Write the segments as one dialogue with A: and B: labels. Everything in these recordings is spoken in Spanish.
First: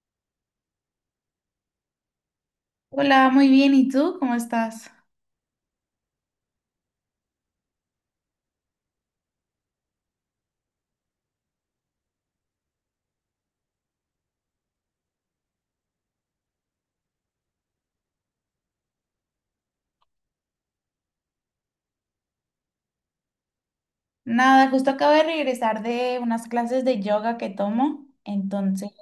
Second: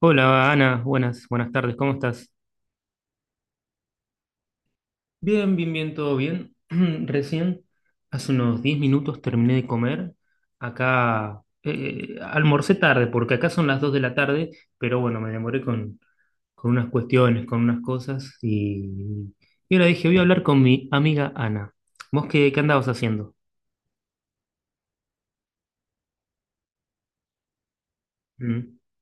A: Hola Ana, buenas, buenas tardes, ¿cómo estás?
B: Hola, muy bien. ¿Y tú? ¿Cómo estás?
A: Bien, bien, bien, todo bien. Recién, hace unos 10 minutos terminé de comer. Acá almorcé tarde, porque acá son las 2 de la tarde, pero bueno, me demoré con unas cuestiones, con unas cosas, y ahora dije, voy a hablar con mi amiga Ana. ¿Vos qué andabas haciendo?
B: Nada, justo acabo de regresar de unas clases de yoga que tomo.
A: Mm,
B: Entonces,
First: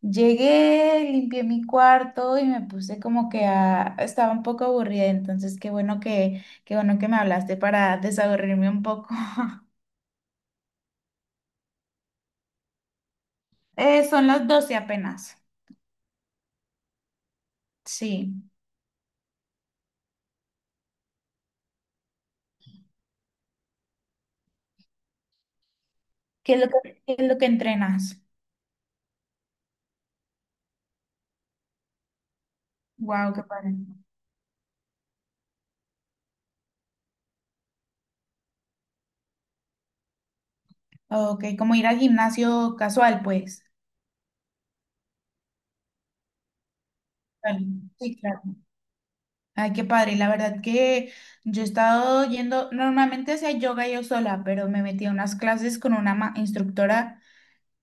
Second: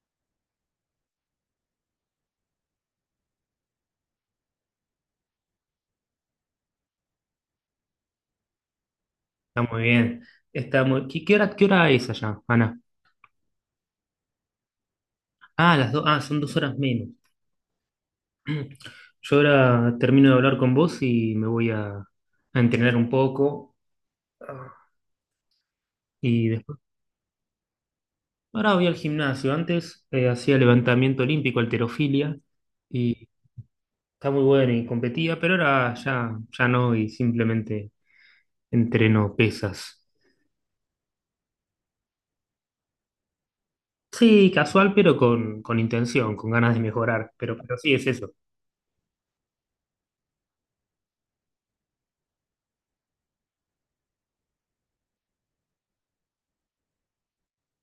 B: llegué, limpié mi cuarto y me puse como que a estaba un poco aburrida. Entonces, qué bueno que me hablaste para desaburrirme un poco.
A: está muy bien. Está muy... ¿Qué, qué hora es allá, Ana?
B: Son las 12 apenas.
A: Ah, las dos, ah, son 2 horas menos.
B: Sí.
A: Yo ahora termino de hablar con vos y me voy a entrenar un poco. Y
B: ¿Qué es lo
A: después,
B: que, qué es lo que entrenas?
A: ahora voy al gimnasio. Antes hacía levantamiento olímpico, halterofilia, y
B: Wow, qué padre.
A: está muy bueno y competía, pero ahora ya no, y simplemente entreno pesas.
B: Ok, como ir al gimnasio casual, pues.
A: Sí, casual, pero con intención, con ganas de mejorar.
B: Vale.
A: Pero sí es
B: Sí,
A: eso.
B: claro. Ay, qué padre. La verdad que yo he estado yendo, normalmente hacía yoga yo sola, pero me metí a unas clases con una instructora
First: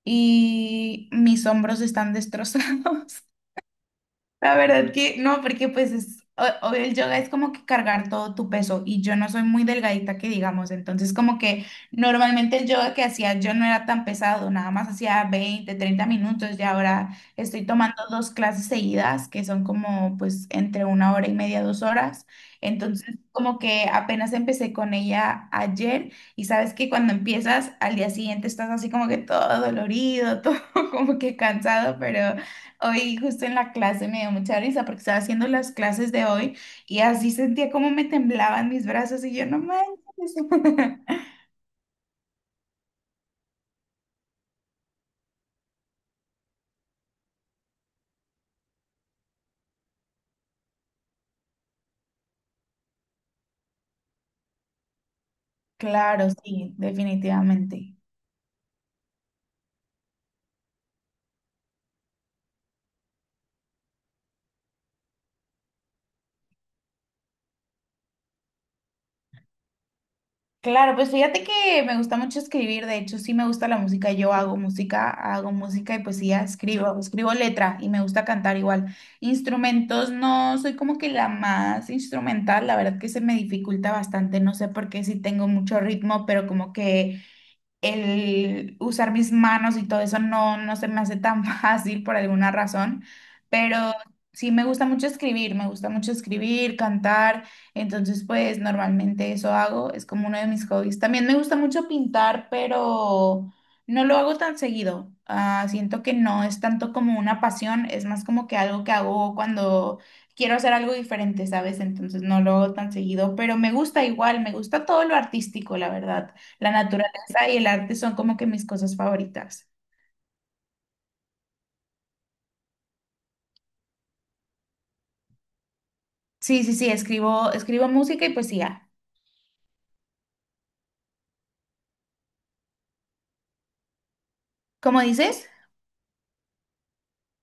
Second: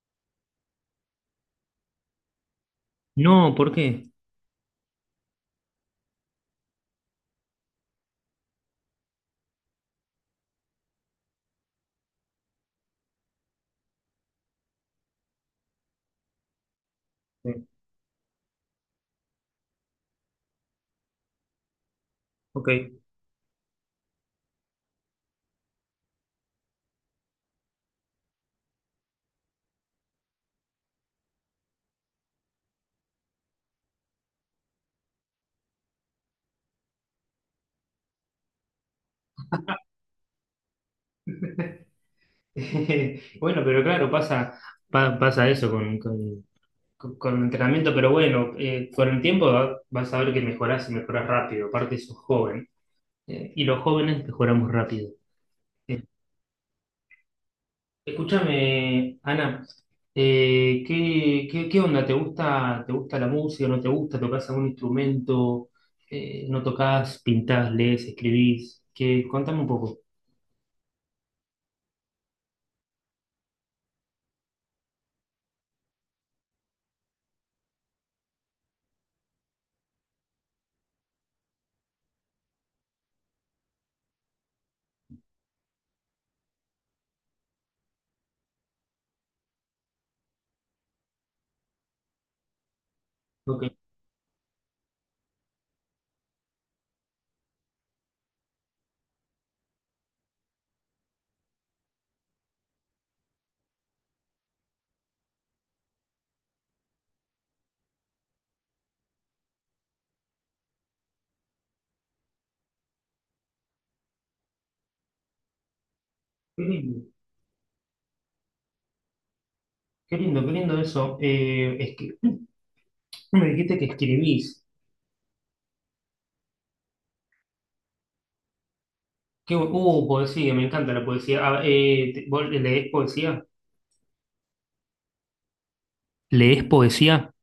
B: y mis hombros están destrozados.
A: No, ¿por qué?
B: La verdad que no, porque pues es, o el yoga es como que cargar todo tu peso y yo no soy muy delgadita que digamos, entonces como que normalmente el yoga que hacía yo no era tan pesado, nada más hacía 20 30 minutos y ahora
A: Eh,
B: estoy tomando dos clases seguidas que son como pues entre una hora y media, 2 horas,
A: ok.
B: entonces como que apenas empecé con ella ayer y sabes que cuando empiezas al día siguiente estás así como que todo dolorido, todo como que cansado. Hoy justo en la clase me dio mucha risa porque estaba haciendo las clases de hoy y así sentía como me temblaban mis brazos y yo no manches.
A: Bueno, pero claro, pasa, pasa eso con entrenamiento, pero bueno, con el tiempo vas a ver que mejorás y mejorás rápido, aparte sos joven, y los jóvenes mejoramos rápido. Eh,
B: Claro, sí, definitivamente.
A: escúchame, Ana, ¿qué, qué onda? Te gusta la música? ¿No te gusta? ¿Tocás algún instrumento? ¿No tocás? ¿Pintás? ¿Lees? ¿Escribís? ¿Qué? Contame un poco.
B: Claro, pues fíjate que me gusta mucho escribir, de hecho sí me gusta la música, yo hago música y poesía, escribo, escribo letra y me gusta cantar igual. Instrumentos no soy como que la más instrumental, la verdad que se me dificulta bastante, no sé por qué sí tengo mucho ritmo, pero como que el usar mis manos y todo eso no, no se me hace tan fácil por alguna razón,
A: Ok,
B: pero sí me gusta mucho escribir, me gusta mucho escribir, cantar, entonces pues normalmente eso hago, es como uno de mis hobbies. También me gusta mucho pintar, pero no lo hago tan seguido. Ah, siento que no es tanto como una pasión, es más como que algo que hago cuando quiero hacer algo diferente, ¿sabes? Entonces no lo hago tan seguido, pero me gusta igual, me gusta todo lo artístico, la verdad.
A: qué
B: La
A: lindo,
B: naturaleza danza y el arte son como que mis cosas favoritas.
A: qué lindo, qué lindo eso. Es que me dijiste que escribís.
B: Sí, sí, sí, escribo, escribo música y poesía.
A: Poesía, me encanta la poesía. Ah, ¿vos lees poesía?
B: ¿Cómo dices?
A: ¿Lees poesía?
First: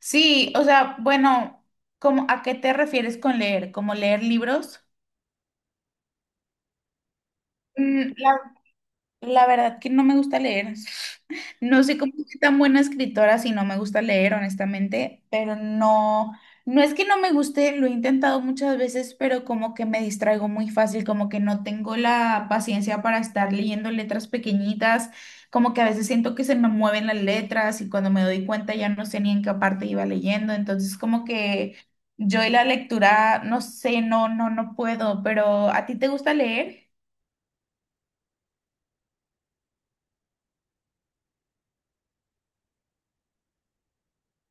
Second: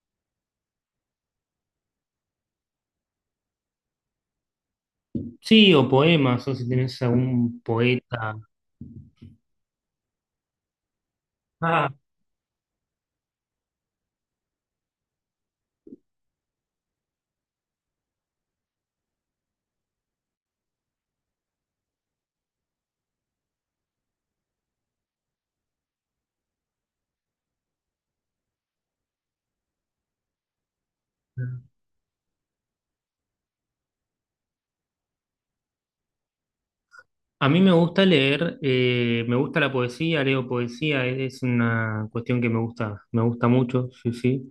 B: Sí, o sea, bueno, ¿cómo, a qué te refieres con leer? ¿Como leer libros?
A: Sí, o poemas, o si tenés algún
B: Mm,
A: poeta.
B: la verdad que no me gusta leer. No
A: Ah,
B: sé cómo soy tan buena escritora si no me gusta leer, honestamente, pero no, no es que no me guste, lo he intentado muchas veces, pero como que me distraigo muy fácil, como que no tengo la paciencia para estar leyendo letras pequeñitas, como que a veces siento que se me mueven las letras y cuando me doy cuenta ya no sé ni en qué parte iba leyendo, entonces como que yo y la lectura, no sé, no, no, no puedo, pero ¿a ti te gusta leer?
A: a mí me gusta leer, me gusta la poesía, leo poesía, es una cuestión que me gusta mucho, sí, sí.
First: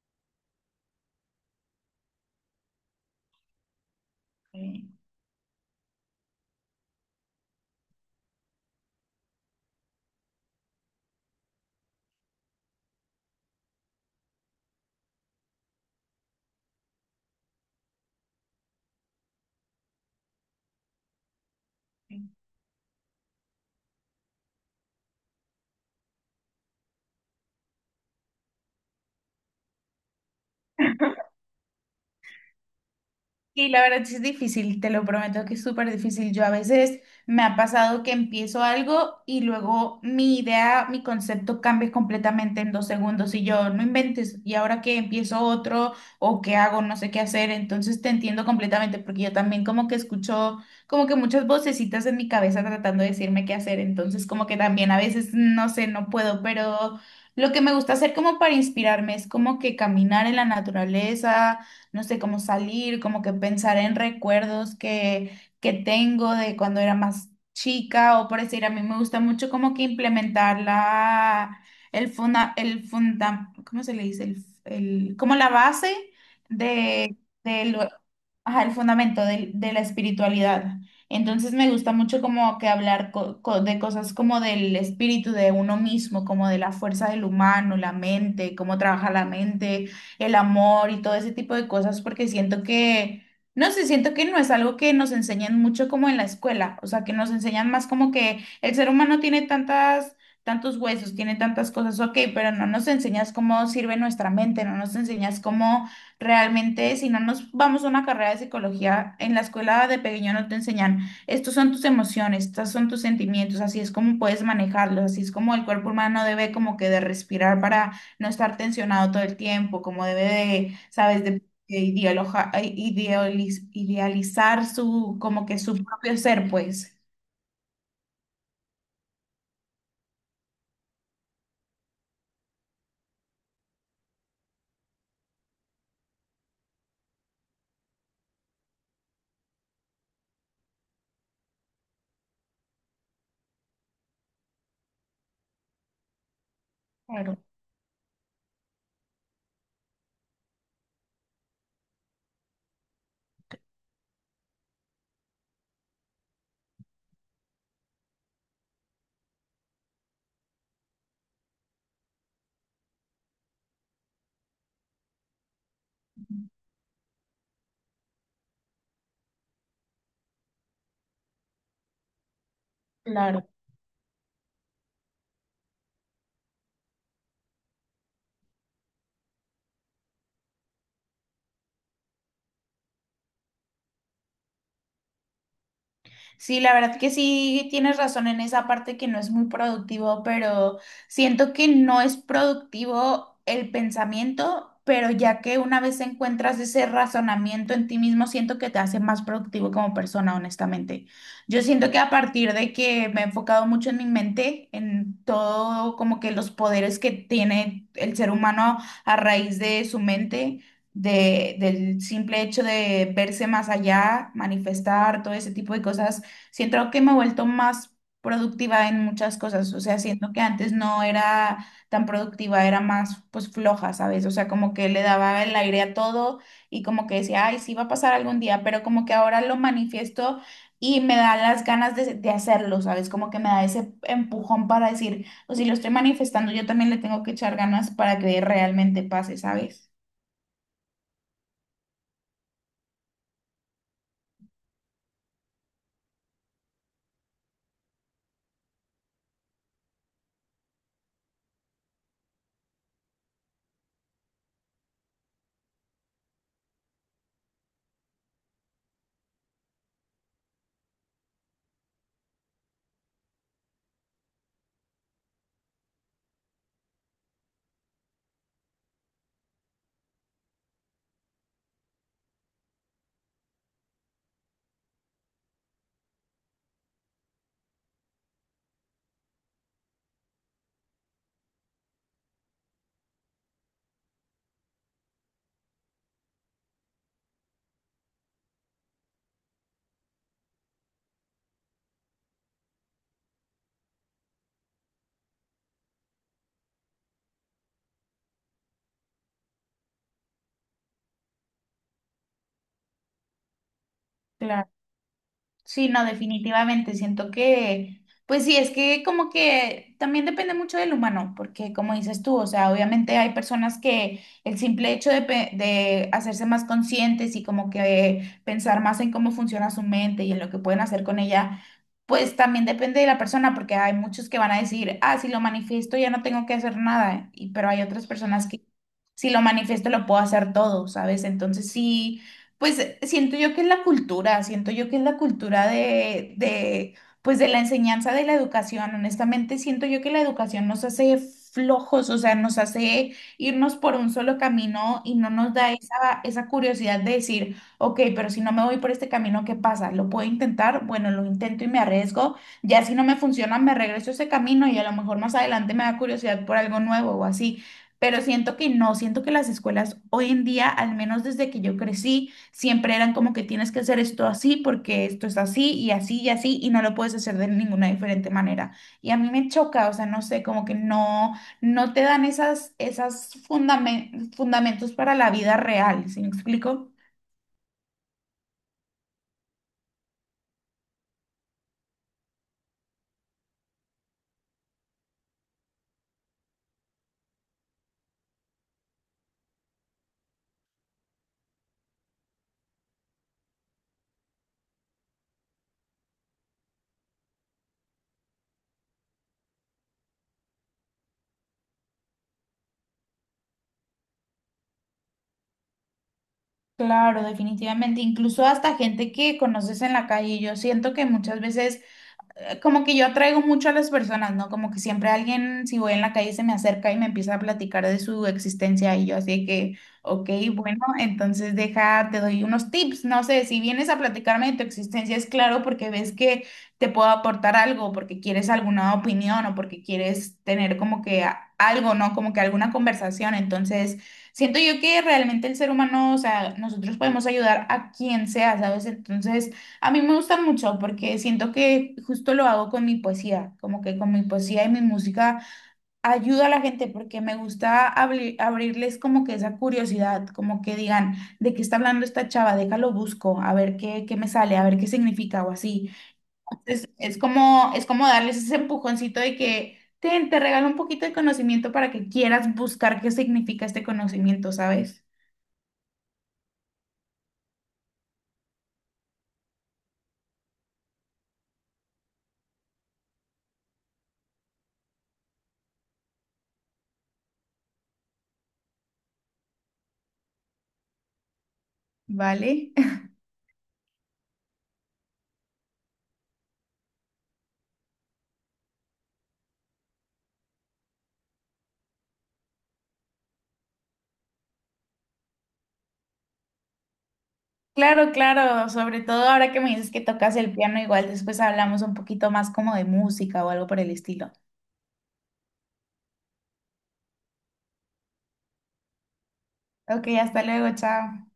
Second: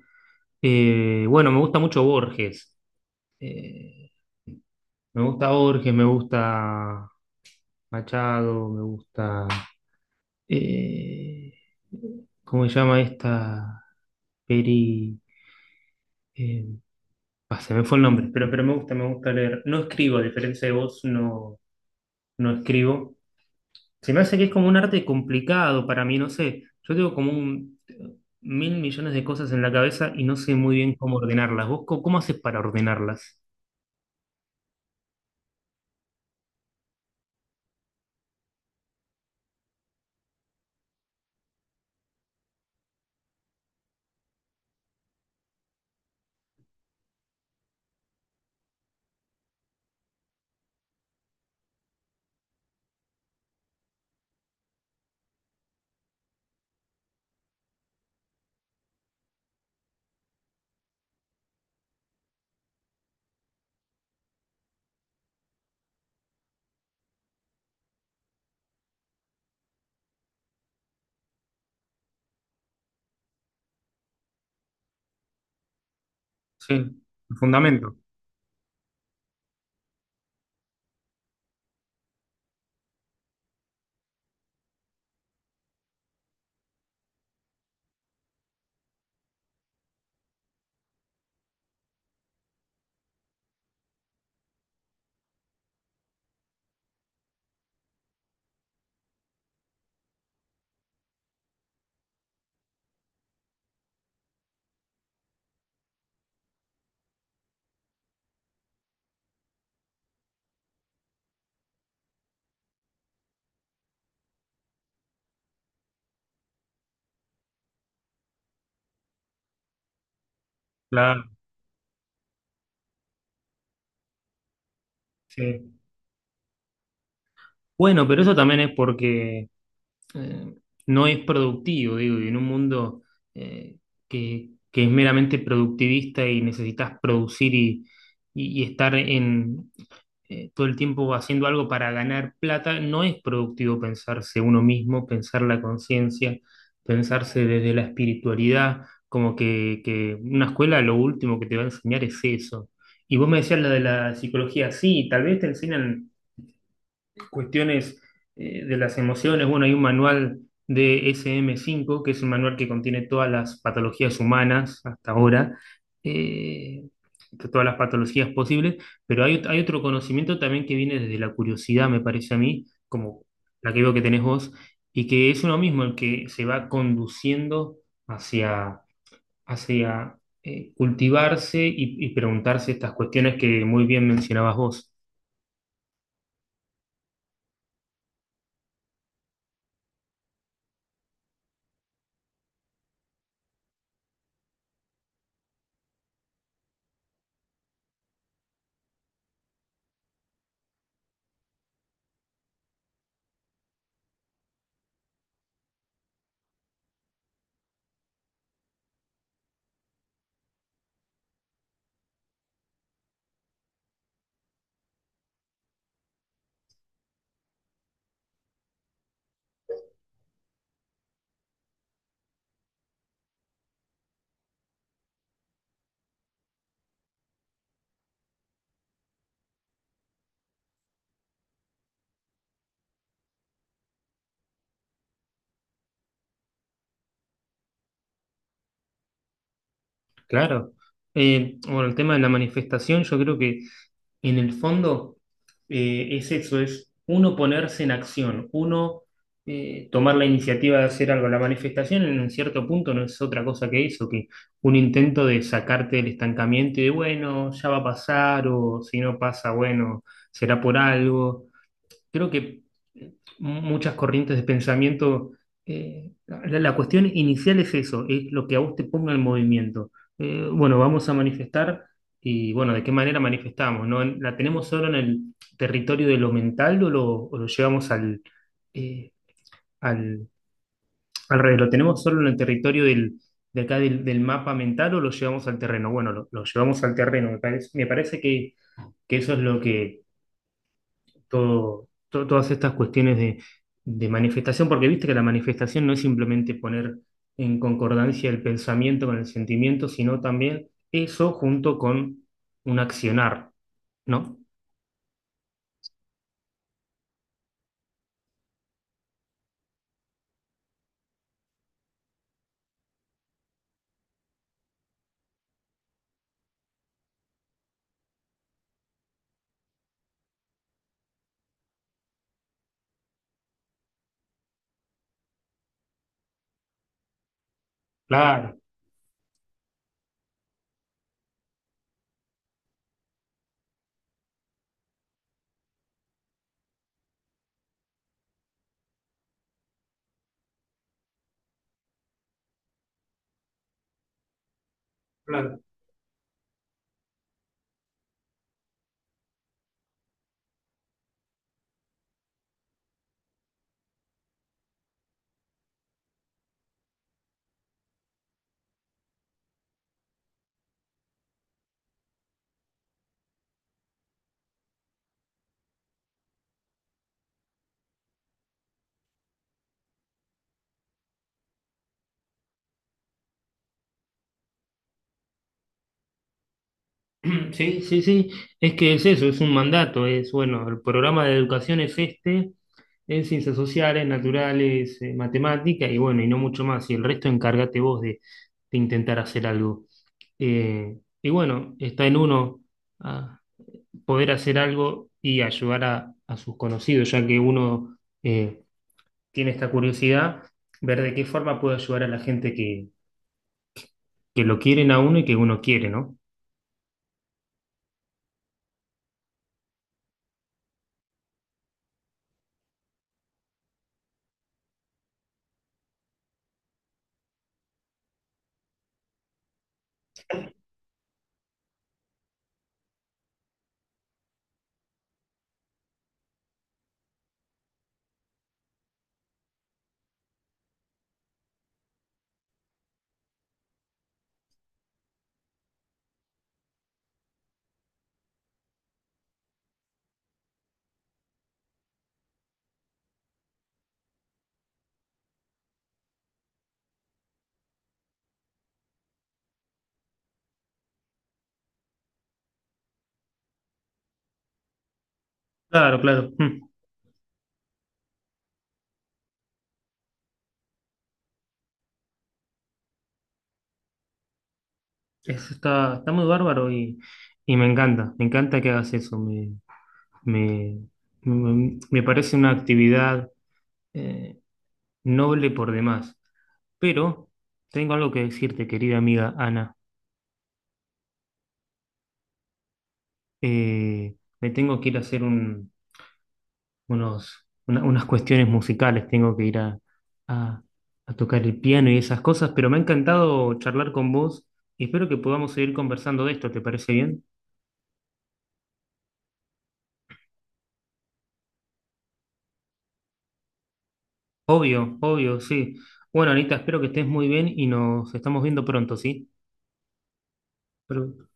A: Bueno, me gusta mucho Borges. Eh,
B: Sí.
A: me gusta Borges, me gusta Machado, me gusta. eh, ¿Cómo se llama esta? Peri. eh, Ah, se me fue el nombre, pero me gusta leer. No escribo, a diferencia de vos, no, no escribo. Se me hace que es como un arte complicado para mí, no sé. Yo tengo 1.000 millones de cosas en la cabeza y no sé muy bien cómo ordenarlas. ¿Vos cómo haces para ordenarlas?
B: Y la verdad sí es difícil, te lo prometo que es súper difícil. Yo a veces me ha pasado que empiezo algo y luego mi idea, mi concepto cambia completamente en 2 segundos y yo no inventes y ahora que empiezo otro o qué hago, no sé qué hacer. Entonces te entiendo completamente porque yo también como que escucho como que muchas vocecitas en mi cabeza tratando de decirme qué hacer. Entonces como que también a veces no sé, no puedo, pero lo que me gusta hacer como para inspirarme es como que caminar en la naturaleza, no sé, cómo salir, como que pensar en recuerdos que tengo de cuando era más chica o por decir, a mí me gusta mucho como que implementar la, el funda, ¿cómo se le dice? El, como la base
A: Sí,
B: de,
A: el
B: de lo-
A: fundamento,
B: ajá, el fundamento de, la espiritualidad. Entonces me gusta mucho como que hablar de cosas como del espíritu de uno mismo, como de la fuerza del humano, la mente, cómo trabaja la mente, el amor y todo ese tipo de cosas, porque siento que, no sé, siento que no es algo que nos enseñan mucho como en la escuela, o sea, que nos enseñan más como que el ser humano tiene tantas, tantos huesos, tiene tantas cosas, ok, pero no nos enseñas cómo sirve nuestra mente, no nos enseñas cómo realmente, si no nos vamos a una carrera de psicología, en la escuela de pequeño no te enseñan. Estos son tus emociones, estos son tus sentimientos, así es como puedes manejarlos, así es como el cuerpo humano debe como que de respirar para no estar tensionado todo el tiempo, como debe de, sabes,
A: claro.
B: de, de idealizar su, como que
A: Sí.
B: su propio ser, pues.
A: Bueno, pero eso también es porque eh, no es productivo, digo, y en un mundo eh, que es meramente productivista y necesitas producir y estar en, todo el tiempo haciendo algo para ganar plata, no es productivo pensarse uno mismo, pensar la conciencia,
B: Claro,
A: pensarse desde la espiritualidad, como que una escuela lo último que te va a enseñar es eso. Y vos me decías la de la psicología, sí, tal vez te enseñan cuestiones de las emociones. Bueno, hay un manual de SM 5 que es un manual que contiene todas las patologías humanas hasta ahora, eh, todas las patologías posibles, pero hay otro conocimiento también que viene desde la curiosidad, me parece a mí, como
B: claro.
A: la que veo que tenés vos, y que es uno mismo el que se va conduciendo hacia, hacia cultivarse y preguntarse estas cuestiones que muy bien mencionabas vos.
B: Sí, la verdad que sí tienes razón en esa parte que no es muy productivo, pero siento que no es productivo el pensamiento, pero ya que una vez encuentras ese razonamiento en ti mismo, siento que te hace más productivo como persona, honestamente. Yo siento que a partir de que me he enfocado mucho en mi mente, en todo como que los poderes que tiene el ser humano a raíz de su mente, del simple hecho de verse más allá, manifestar todo ese tipo de cosas. Siento que me he vuelto más productiva en muchas cosas, o sea, siento que antes no era tan productiva, era más pues floja, ¿sabes? O sea, como que le daba el aire a todo y como que decía, ay, sí va a pasar algún día, pero como que ahora lo manifiesto y me da las ganas de hacerlo, ¿sabes? Como que me da ese empujón para decir, o si lo estoy manifestando, yo también le tengo que echar ganas para que realmente pase, ¿sabes?
A: Claro. Bueno, el tema de la manifestación, yo creo que en el fondo es eso, es uno ponerse en acción, uno tomar la iniciativa de hacer algo. La manifestación en un cierto punto no es otra cosa que eso, que un intento de sacarte del estancamiento y de, bueno, ya va a pasar o si no pasa, bueno, será por algo. Creo que muchas corrientes de pensamiento, la cuestión inicial es eso, es lo que a vos te ponga en movimiento. Bueno, vamos a manifestar y bueno, ¿de qué manera manifestamos? ¿No? ¿La tenemos solo en el territorio de lo mental o lo llevamos al, eh, al, al revés? ¿Lo tenemos solo en el territorio del, de acá del, del mapa mental o lo llevamos al terreno? Bueno, lo llevamos al terreno, me parece que eso es lo que todo, todas estas cuestiones de manifestación, porque viste que la manifestación no es simplemente poner en concordancia el pensamiento con el sentimiento, sino también eso junto con un accionar, ¿no?
B: Claro. Sí, no, definitivamente. Siento que, pues sí, es que como que también depende mucho del humano, porque como dices tú, o sea, obviamente hay personas que el simple hecho de, de hacerse más conscientes y como que pensar más en cómo funciona su mente y en lo que pueden hacer con ella, pues también depende de la persona, porque hay muchos que van a decir, ah, si lo manifiesto ya no tengo que hacer nada, y, pero hay otras personas
A: Claro,
B: que si lo manifiesto lo puedo hacer todo, ¿sabes? Entonces sí. Pues siento yo que es la cultura, siento yo que es la cultura de, pues de la enseñanza de la educación. Honestamente, siento yo que la educación nos hace flojos, o sea, nos hace irnos por un solo camino y no nos
A: claro.
B: da esa, esa curiosidad de decir, ok, pero si no me voy por este camino, ¿qué pasa? ¿Lo puedo intentar? Bueno, lo intento y me arriesgo. Ya si no me funciona, me regreso a ese camino y a lo mejor más adelante me da curiosidad por algo nuevo o así. Pero siento que no, siento que las escuelas hoy en día, al menos desde que yo crecí, siempre eran como que tienes que hacer esto así porque esto es así y así y así y no lo puedes hacer de ninguna diferente manera. Y a mí me choca, o sea, no sé, como que no, no te dan esas, esas fundamentos para la vida real, ¿sí me explico?
A: Sí, sí, sí, es que es eso, es un mandato, es bueno, el programa de educación es este, en ciencias sociales, naturales, matemática y bueno, y no mucho más, y el resto encárgate vos de intentar hacer algo. Y bueno, está en uno ah, poder hacer algo y ayudar a sus conocidos, ya que uno tiene esta curiosidad, ver de qué forma puede ayudar a la gente que lo quieren a uno y que uno quiere, ¿no?
B: Claro, definitivamente. Incluso hasta gente que conoces en la calle, yo siento que muchas veces como que yo atraigo mucho a las personas, ¿no? Como que siempre alguien, si voy en la calle, se me acerca y me empieza a platicar de su existencia y yo así que, ok, bueno, entonces deja, te doy unos tips, no sé, si vienes a platicarme de tu existencia, es claro porque ves que te puedo aportar algo, porque quieres alguna opinión o porque quieres tener como que algo, ¿no? Como que alguna conversación, entonces. Siento yo que realmente el ser humano, o sea, nosotros podemos ayudar a quien sea, ¿sabes? Entonces, a mí me gusta mucho porque siento que justo lo hago con mi poesía, como que con mi poesía y mi música ayuda a la gente porque me gusta abrirles como que esa curiosidad, como que digan, ¿de qué está hablando esta chava? Déjalo busco, a ver qué me sale, a ver qué significa o así.
A: Claro, claro. Mm.
B: Es como darles ese empujoncito de que "Ten, te regalo un poquito de conocimiento para que quieras buscar qué significa este conocimiento", ¿sabes?
A: Eso está, está muy bárbaro y me encanta que hagas eso. Me, me parece una actividad eh, noble por demás. Pero tengo algo que decirte, querida amiga Ana.
B: ¿Vale?
A: Me tengo que ir a hacer unos, unas cuestiones musicales, tengo que ir a- a tocar el piano y esas cosas, pero me ha encantado charlar con vos y espero que podamos seguir conversando de esto, ¿te parece bien?
B: Claro, claro, sobre todo ahora que me dices que tocas el piano, igual después hablamos un poquito más como de música o algo por el estilo.
A: Obvio, obvio, sí. Bueno, Anita, espero que estés muy bien y nos estamos viendo pronto, ¿sí?
B: Ok, hasta luego,
A: Pero-
B: chao.